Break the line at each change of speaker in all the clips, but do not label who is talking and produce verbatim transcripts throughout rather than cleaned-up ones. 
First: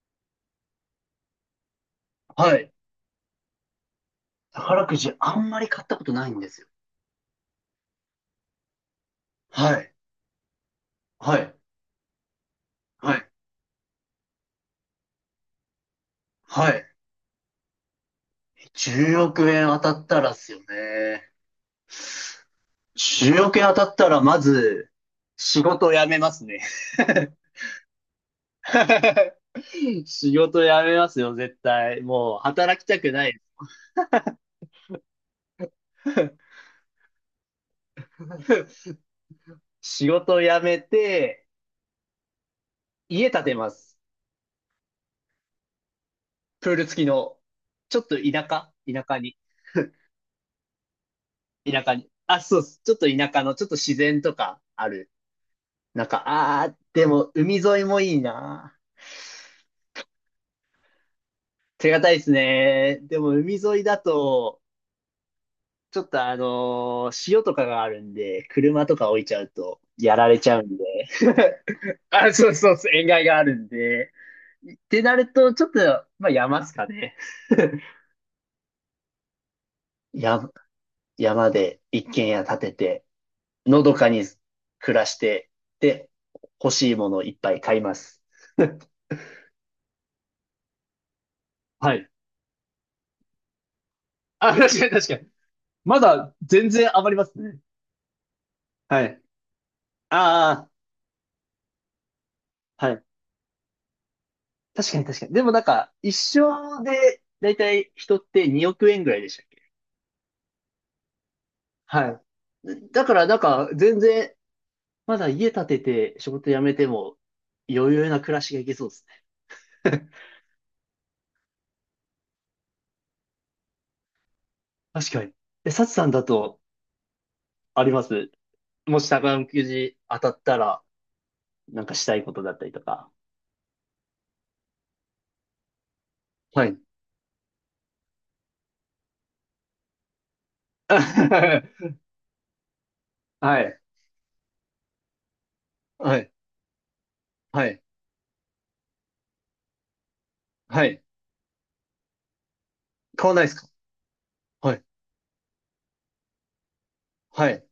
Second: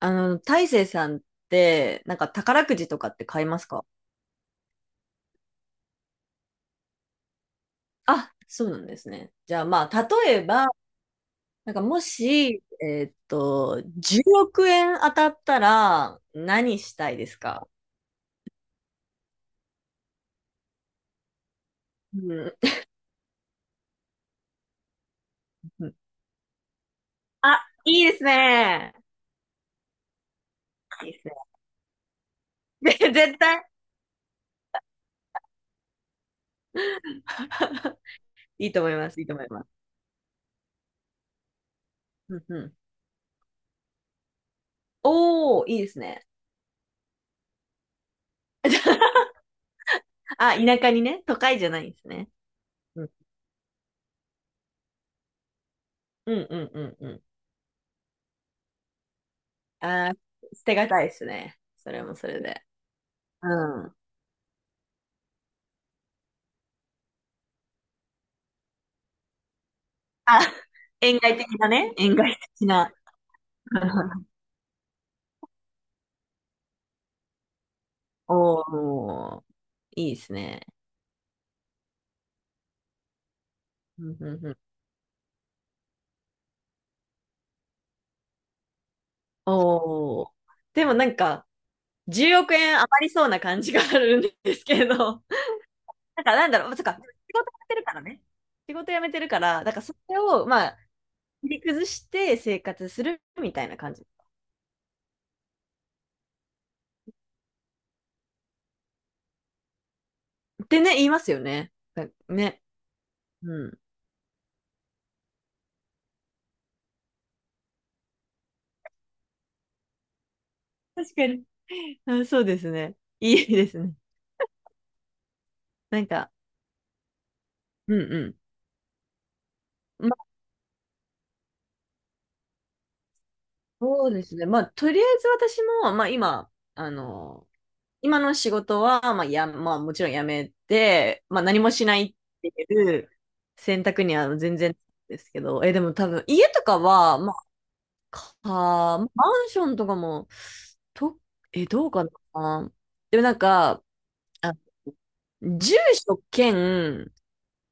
あの、大成さんって、なんか
は
宝
い。
くじとかって買いますか？
宝くじあんまり買ったことないんですよ。
あ、そうなんですね。じゃあ
は
ま
い。
あ、例えば、
はい。
なんかもし、えーっ
はい。
と、じゅうおく円当たったら
は
何
い。
したいですか？
じゅうおく円当たったらっすよね。
うん。
じゅうおく円当たったら、まず、仕事を辞 めますね。
あ、いいですね。
仕事辞めま
いい
す
です
よ、
ね。
絶対。もう、働き
で
たくな
絶
い。
対。いいと思います。いいと思います。
仕事を辞めて、
うんうん。
家建てます。
おー、いいですね。
プール付きの。ちょっと田舎田舎 に。
あ、田舎にね、都会じゃな
田
いん
舎
です
に。
ね。
あ、そうです。ちょっ
う
と
ん、
田舎の、ちょっと自然とかあるなんか、
うん、う
あ
ん、
ー、
うん。
で
うん。
も海沿いもいいな。
あー、捨てがたいですね。
手
それ
堅
も
いで
そ
す
れで。
ね。でも海沿い
うん。
だと、ちょっとあのー潮とかがあるんで、車とか置いちゃうとやられ
あ、
ちゃうんで。
円外的なね。円
あ、
外
そう
的
そうそう、
な。
塩害があるんで。ってなると、ちょっと、まあ山っすかね。
おー、いいです
山、
ね。
山で一軒家建てて、のど
う
か
ん
に
うんうん。
暮らして、で、欲しいものをいっぱい買います。
おー。でもなんか、
はい。
じゅうおく円余りそうな感じがあるん
あ、
です
確か
け
に確か
ど、
に。ま
なん
だ
かなんだ
全
ろう、そっか、
然余りま
仕
す
事
ね。
やめてるからね。仕事辞
は
めて
い。
るから、だからそれを、ま
あ
あ、切り崩して生
あ、
活
は
す
い。
るみたいな感じ。
確かに確かに。でもなんか、一生で、だいたい人ってにおく円ぐらいでしたっけ？
ってね、言いますよね。だ
は
ね。
い。だからなん
う
か、
ん。
全然、まだ家建てて仕事辞めても、余裕な暮らしがいけそうですね。
確かに。あ、そうですね。いいですね。
確かに。え、サチ
な
さ
ん
んだ
か、
と、あり
うん
ま
う
す？
ん。
もし宝くじ当たったら、なんかしたいことだったりとか。
そうですね。まあ、とりあえず私も、まあ今、
はい。
あの、今の仕事は、まあや、まあもちろん辞めて、まあ何もしな いっていう
はい。
選択には全然ですけど、え、でも多
は
分
い。
家とかは、まあ、
はい。
か、マンションとかも、
はい。
と、え、どうかな。でも
買
な
わ
ん
ないですか？
か、あ、
はい。
住所兼、
はい。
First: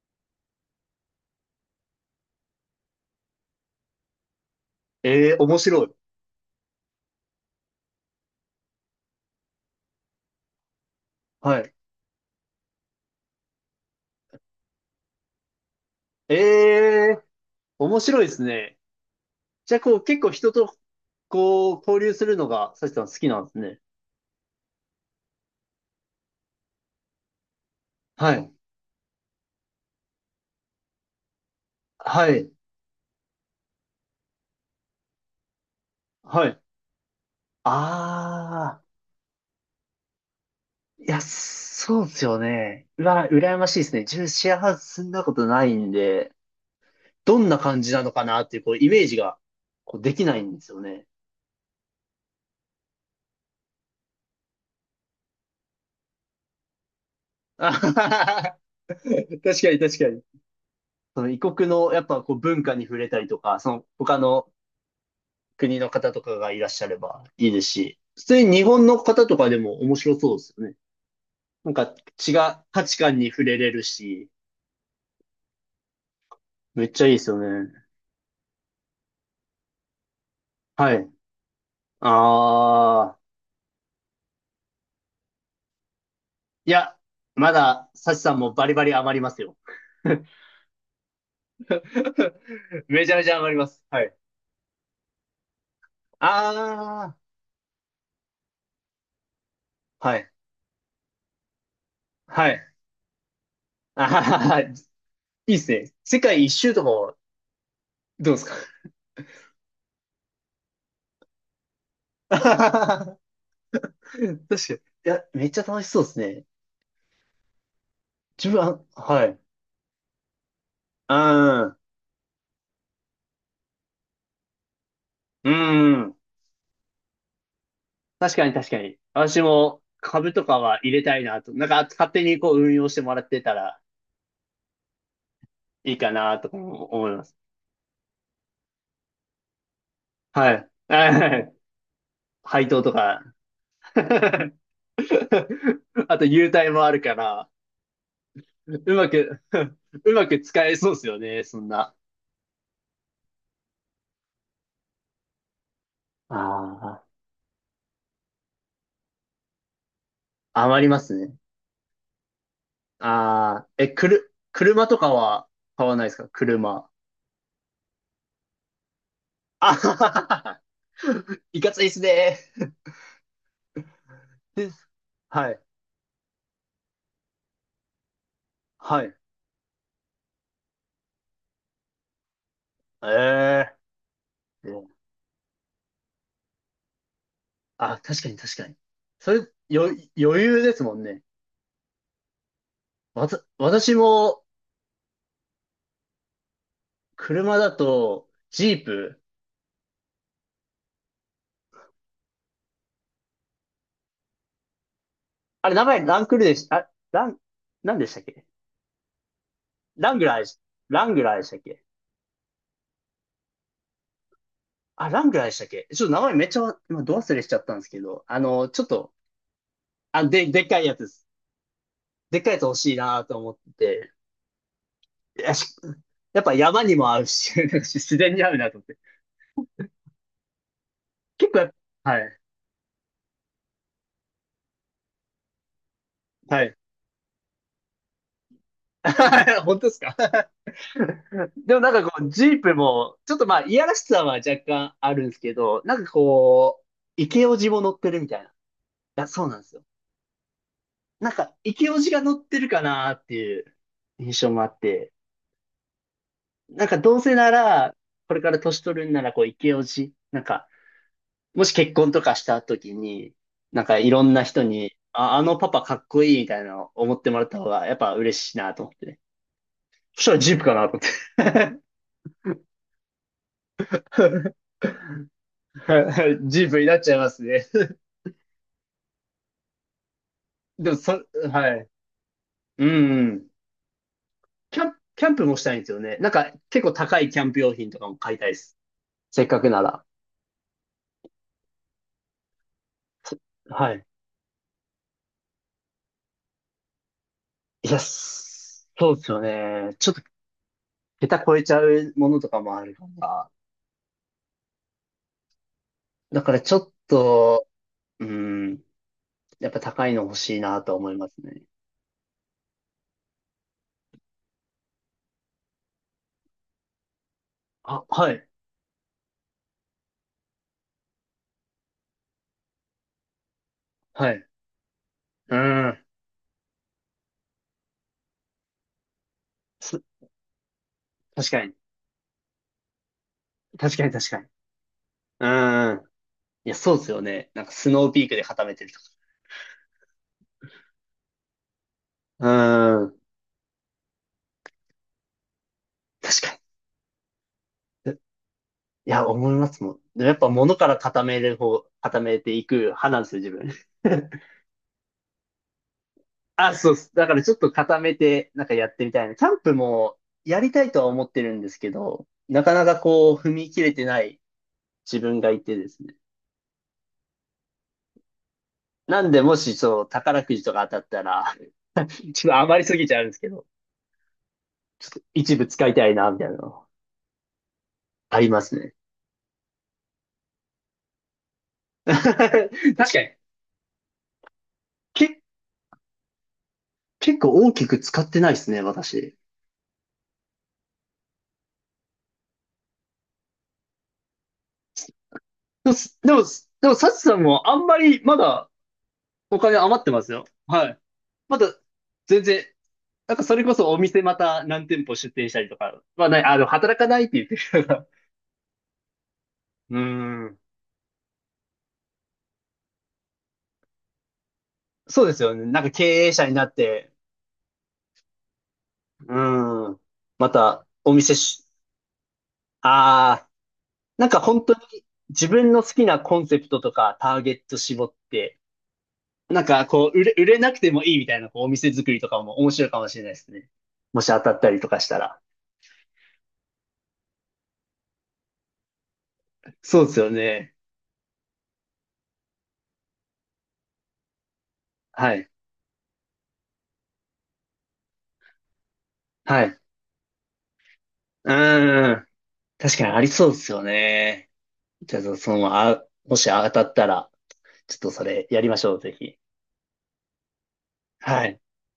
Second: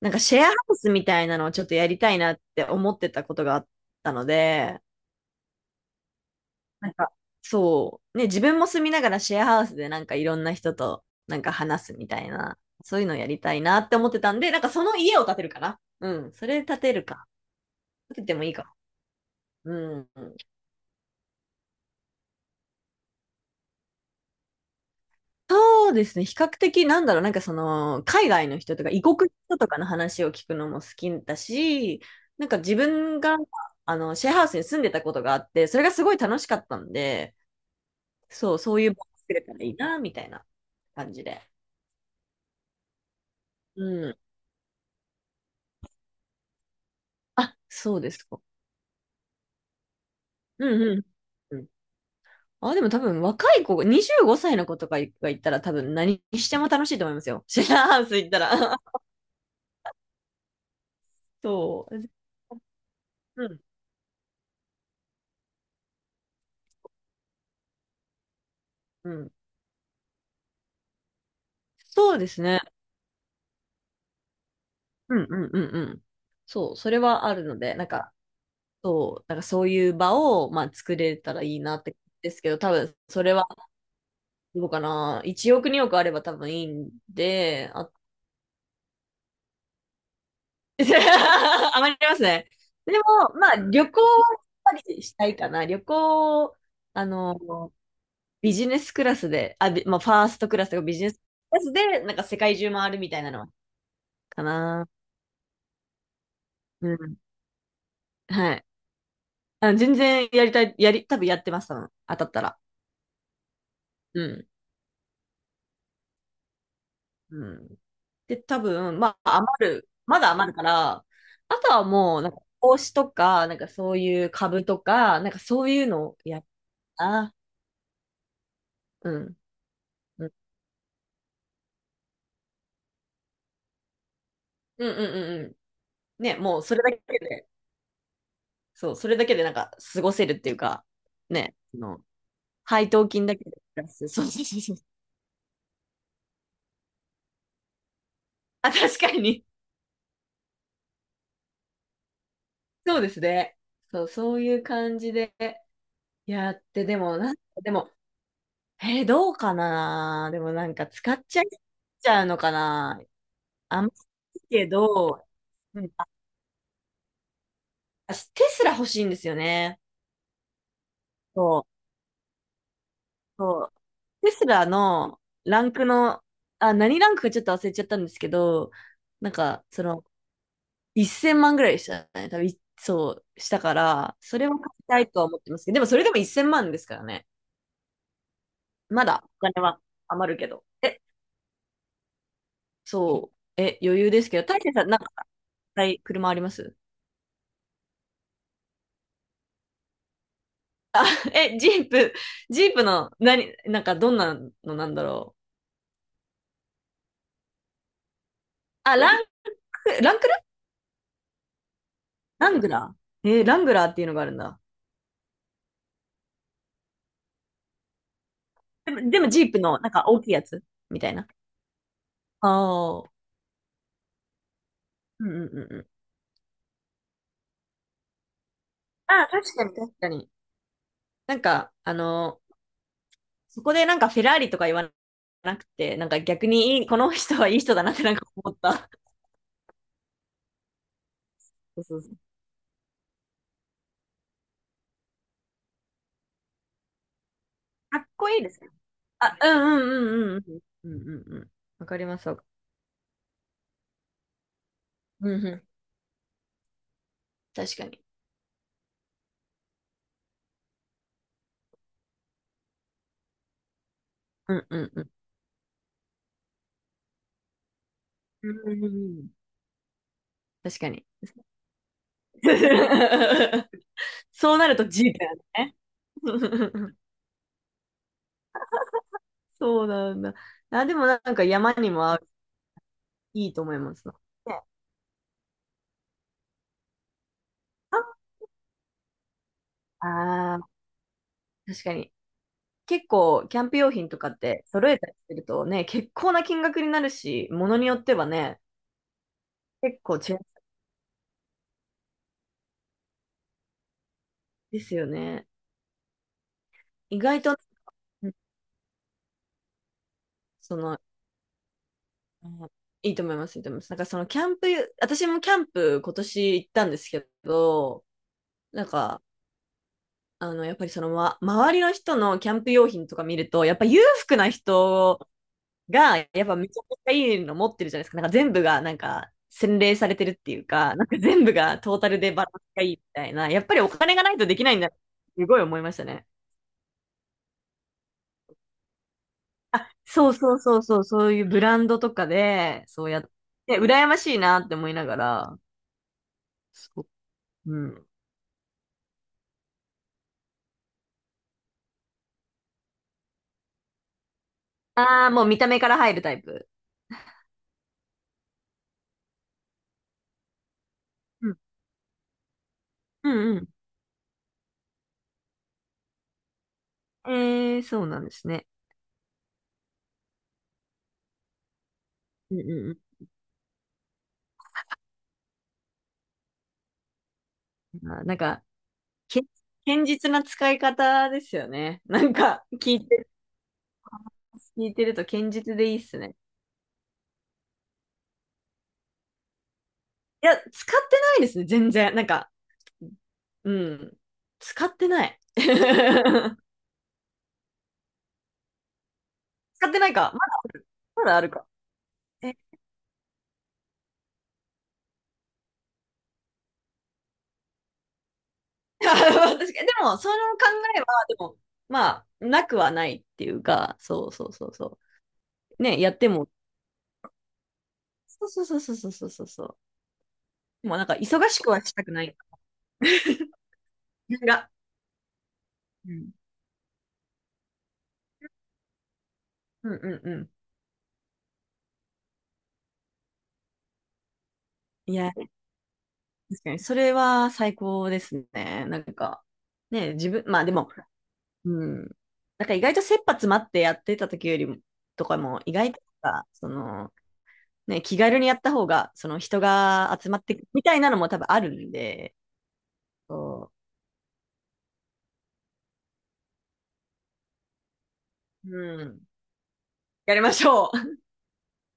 なんかシェアハウスみたいなのをちょっとやりたいなって思ってたことがあったので、
ええー、面白い。
なんか、そう。ね、自分も住みながらシェアハウスでなんかいろんな人となんか
はい。
話すみたいな、そういうのやりたいなって思ってたんで、なんかその家を建てるかな。うん。
え
それ建てる
えー、
か。
面白
建
いで
てて
す
もいいか。
ね。
う
じゃあ、こう、
ん。
結構人と、こう、交流するのが、サチさん好きなんですね。
そうですね。比較的なんだろう、なんかその、海
は
外
い。
の人とか異国の人とかの話を聞くのも好きだし、
は
なん
い。
か自分が、あの、シェアハウスに住んでたことがあって、それがすごい楽
は
しか
い。
ったんで、そう、そ
あ
う
あ、
いう場を作れたらいいな、みたいな
い
感
や、
じで。
そうですよね。うわ、羨ましい
う
ですね。自
ん。
分シェアハウス住んだことないんで、どん
あ、
な感じ
そう
な
で
の
す
かな
か。
っていう、こう、イメージが、こう、できないんです
う
よ
んうん。
ね。
うん。あ、でも多分若い子、にじゅうごさいの子とかが行ったら多分何しても楽しいと思いますよ。シ
あ
ェア
は
ハウス行った
はは
ら。
確かに確かに。その異 国
そ
の、
う。
やっぱ、こう、文化に触れたりと
う
か、
ん。
その、他の国の方とかがいらっしゃればいいですし、普通に日本の
う
方
ん。
とかでも面白そうですよね。なんか
そうで
違う
すね。
価値観に触れれるし、
うんうんうんうん。そう、
め
そ
っ
れ
ちゃいいで
は
す
あ
よ
るの
ね。
で、なんか、そう、なんかそういう場を、まあ、
は
作
い。
れたらいいなって、ですけど、多分、
ああ、
それは、どうかな。いちおく、におくあれば多分いい
い
ん
や、ま
で、
だ、
あ、
サチさんもバリバリ余りますよ。
余りますね。でも、
めちゃめちゃ
ま
余
あ、
ります。
旅行
はい。
はやっぱりしたいかな。旅行、あ
あ
の、ビジネスクラスで、あ、びまあ、
あ、
フ
は
ァー
い。
ストクラスとかビジネスクラスで、なんか世
は
界中
い。
回るみたいなのは、
あはは
か
はい
な。
いっすね。世界一周と
う
かも、
ん。
どうですか？
はい。あ、全然やりたい、やり、多分やってます、多分。当た った
確
ら。
か
う
に。
ん。
いや、めっちゃ楽しそうですね。
うん。で、
自分
多
は、
分、ま
は
あ、
い。
余る。まだ余るから、
う
あと
ん。
はもう、なんか、投資とか、なんかそういう株とか、なんか
う
そういうの
ん。
をやったな。
確かに確かに。
うん。
私も
う
株
ん。
とかは入れたいなと。なんか勝手にこう運用してもらってたら
うんうんうんう
いいか
ん。ね、
なとか
もうそれ
も
だ
思い
け
ます。
で、そう、それだけでなんか過ごせるって
は
いう
い。
か、
はい。
ね、の
配当
配
と
当
か。
金だけでプラス。そうそうそうそう。
あと優待もあるから、
あ、
う
確
ま
か
く
に。
うまく使えそうですよね、そんな。
そうですね。そう、そういう感じでやって、で
あ
も、なんか、でも、えーどうかな、でも
あ、
なん
余
か
りま
使
す
っ
ね。
ちゃいちゃうのかな。
ああ、
あん
え、
ま
くる、
りけ
車とか
ど、
は
う
買
ん、
わな
あ、
いですか車？
私、テスラ欲しいんですよ
あ
ね。
はははは。
そ
い
う、
かついっすね。
そう。テスラ
です、
の
はい。
ランクの、あ、何ランクかちょっと忘れちゃったんですけど、
はい。
なんか、その、せんまんぐらいでしたね。多分そう、したか
え
ら、それは買い
え
たいとは思ってますけど、でもそれでもせんまんですからね。
あ、確かに確かに。
まだ
それ、
お金は
よ、余
余るけ
裕
ど。
ですも
え、
んね。わ
そ
た、
う。え、
私
余裕ですけ
も、
ど、大勢さん、なんか、はい、車あります？
車だと、ジープ。
え、ジープ、ジープの、何、なんか、どんなのなんだろう。
あれ、名前ランクルでした、あ、ラン、何でしたっけ？
あ、ランク、ラ
ラン
ン
グ
クル、
ラーでし、ラングラーでしたっけ？
ラングラー、えーラングラーっていうのがあるんだ。
あ、ラングラーでしたっけちょっと名前めっちゃ、今、ど忘れしちゃったんですけど、あの、ちょっ
でも、
と、
でもジープの、なんか、大
あ、
きいや
で、
つ
でっかいやつ
み
で
たい
す。
な。
でっ
あ
かいやつ欲しい
あ。
なと思ってて。
うん
い
う
や、
んうん
し
うん。
やっぱ山にも合うし、自然に合うなと思って。
ああ、確かに確かに。なん
結構や
か、
っ
あ
ぱ、はい。
の、そこでなんかフェラーリとか言わなくて、なんか逆
はい。
にいいこの人はいい人だなってなんか思った。
本当ですか？ でも
そう
なん
そ
か
うそう。
こう、ジープも、ちょっとまあ、いやらしさは若干あるんですけど、なんかこう、イケオジも乗っ
かっ
てるみ
こ
た
い
い
い
な。
で
い
すね。
や、
あ、
そ
う
うなんですよ。
んうんうんうんうんうん
な
う
ん
んうん。
か、イ
わ
ケ
か
オ
り
ジ
ま
が
す、わ
乗っ
か。
てるかなっていう印象もあって、
うんうん。
なんかどうせな
確か
ら、
に。
これから年取るんなら、こう、イケオジ、なんか、もし結婚とかした時に、なんかいろんな
う
人
んうん
に、
うん。
あ、あのパパかっこいいみたいなのを思ってもらった方が、やっぱ嬉
う
しい
ん
な
う
と
んう
思ってね。
ん。
そしたらジープか
確
な
か
と思っ
に。
て。
そうなると G だよね。
ジープにな っちゃいますね。
そうなんだ。あ、
で
で
も、
もな
そ、
んか山
はい。
にも合う、
うんうん。
いいと思いますな。ね、
キャンプ、キャンプもしたいんですよね。なんか、結構高いキャンプ用品とかも買いたいです。せっかくなら。
ああー、確かに。結
そ、
構、キャンプ用
はい。
品とかって揃えたりするとね、結構な金額になるし、ものに
い
よ
や、
ってはね、
そうですよね。
結
ちょっ
構
と、
違うん
桁超えちゃうものとかもあるから。
ですよね。
だから、ちょっ
意外と、
と、う
うん、
ん、やっぱ高いの欲しい
そ
なと
の、
思いますね。
うん、いいと思います、いいと思います。なんかそのキャンプ、私もキャンプ今年行ったんですけ
あ、
ど、
はい。
なんか、あの、やっぱりその、ま、周りの人のキャンプ用品とか見ると、やっぱ裕
は
福
い。
な人
うん。
が、やっぱめちゃくちゃいいの持ってるじゃないですか。なんか全部がなんか洗練
す、
されてるっていうか、なんか全
確
部
かに。
がトータルでバランスがいいみたいな、やっぱりお
確かに、
金が
確
な
か
い
に。
とできないんだって、す
う
ごい思いまし
ん。
たね。
いや、そうですよね。なんか、スノーピークで固めてると
あ、そうそうそうそう、そういうブランドとかで、
か。
そ
う
う
ん。
やって、羨ましいなって思いながら、
確かに。
そう、うん。
いや、思いますもん。でもやっぱ物から固める方、固めていく派なんですよ、自分。
ああ、もう見た目から入るタイプ。
あ、そうっす。だからちょっと固めて、なんかやってみたいな。キャンプもやりたいとは思って
う
る
ん、
んですけど、なかなか
う
こう、踏
ん、
み切れてない自分がいてですね。
うん。えー、そうなんですね。
なんで、もしそう、宝くじとか当たったら、ちょっ
う
と
ん、
余り
う
すぎち
ん、
ゃうんですけど、一部使いたいな、みたいなの、
うん。あー、なん
ありま
か、
すね。
け、堅実な使い方ですよね。なんか、聞
確
い
かに。
聞いてると
け、
堅実でいいっすね。
結構大きく使ってないですね、私。
いや、使ってないですね、全然。なんか、うん。使ってない。使
でも、でも、でも、サチさんもあんまりまだお金
って
余っ
な
て
い
ます
か。ま
よ。
だある、
はい。
まだある
ま
か。
だ、全
え、
然、なんかそれこそお店また何店舗出店したりとかはない、あの、働かないって言ってる人が。
確かに。で
うー
も、その
ん。
考えは、でも、まあ、なくはないっていうか、そうそうそうそ
そうですよね。なん
う。
か
ね、
経
やって
営者
も、
になって、
そうそうそうそうそう
う
そうそう。
ーん。また
でもなん
お
か、
店
忙し
し、
くはしたくない。
ああ、
自
なんか
分
本
が。
当に自分の好き
う
な
ん。
コンセプトとかターゲット絞って、なんか
うんう
こう、売れ、
ん
売
う
れなくてもいいみたいなこうお店作りとかも面白いかもしれないですね。もし当たったりとかし
ん。い
た
や、
ら。
確かに、それは最高ですね。なんか、
そうで
ね、
すよ
自分、まあで
ね。
も、うん。なんか意外と切羽詰まってやってた時よりも、と
は
か
い。
も、意外とさ、その、ね、気軽にやった方が、その人
はい。
が集まってくみたいなのも多分
う
あるん
ーん。
で、
確かにありそうです
そ
よね。じゃあ、その、あ、もし当たったら、ちょっとそれやり
う。
ましょ
う
う、ぜ
ん。
ひ。
やりましょう。
はい。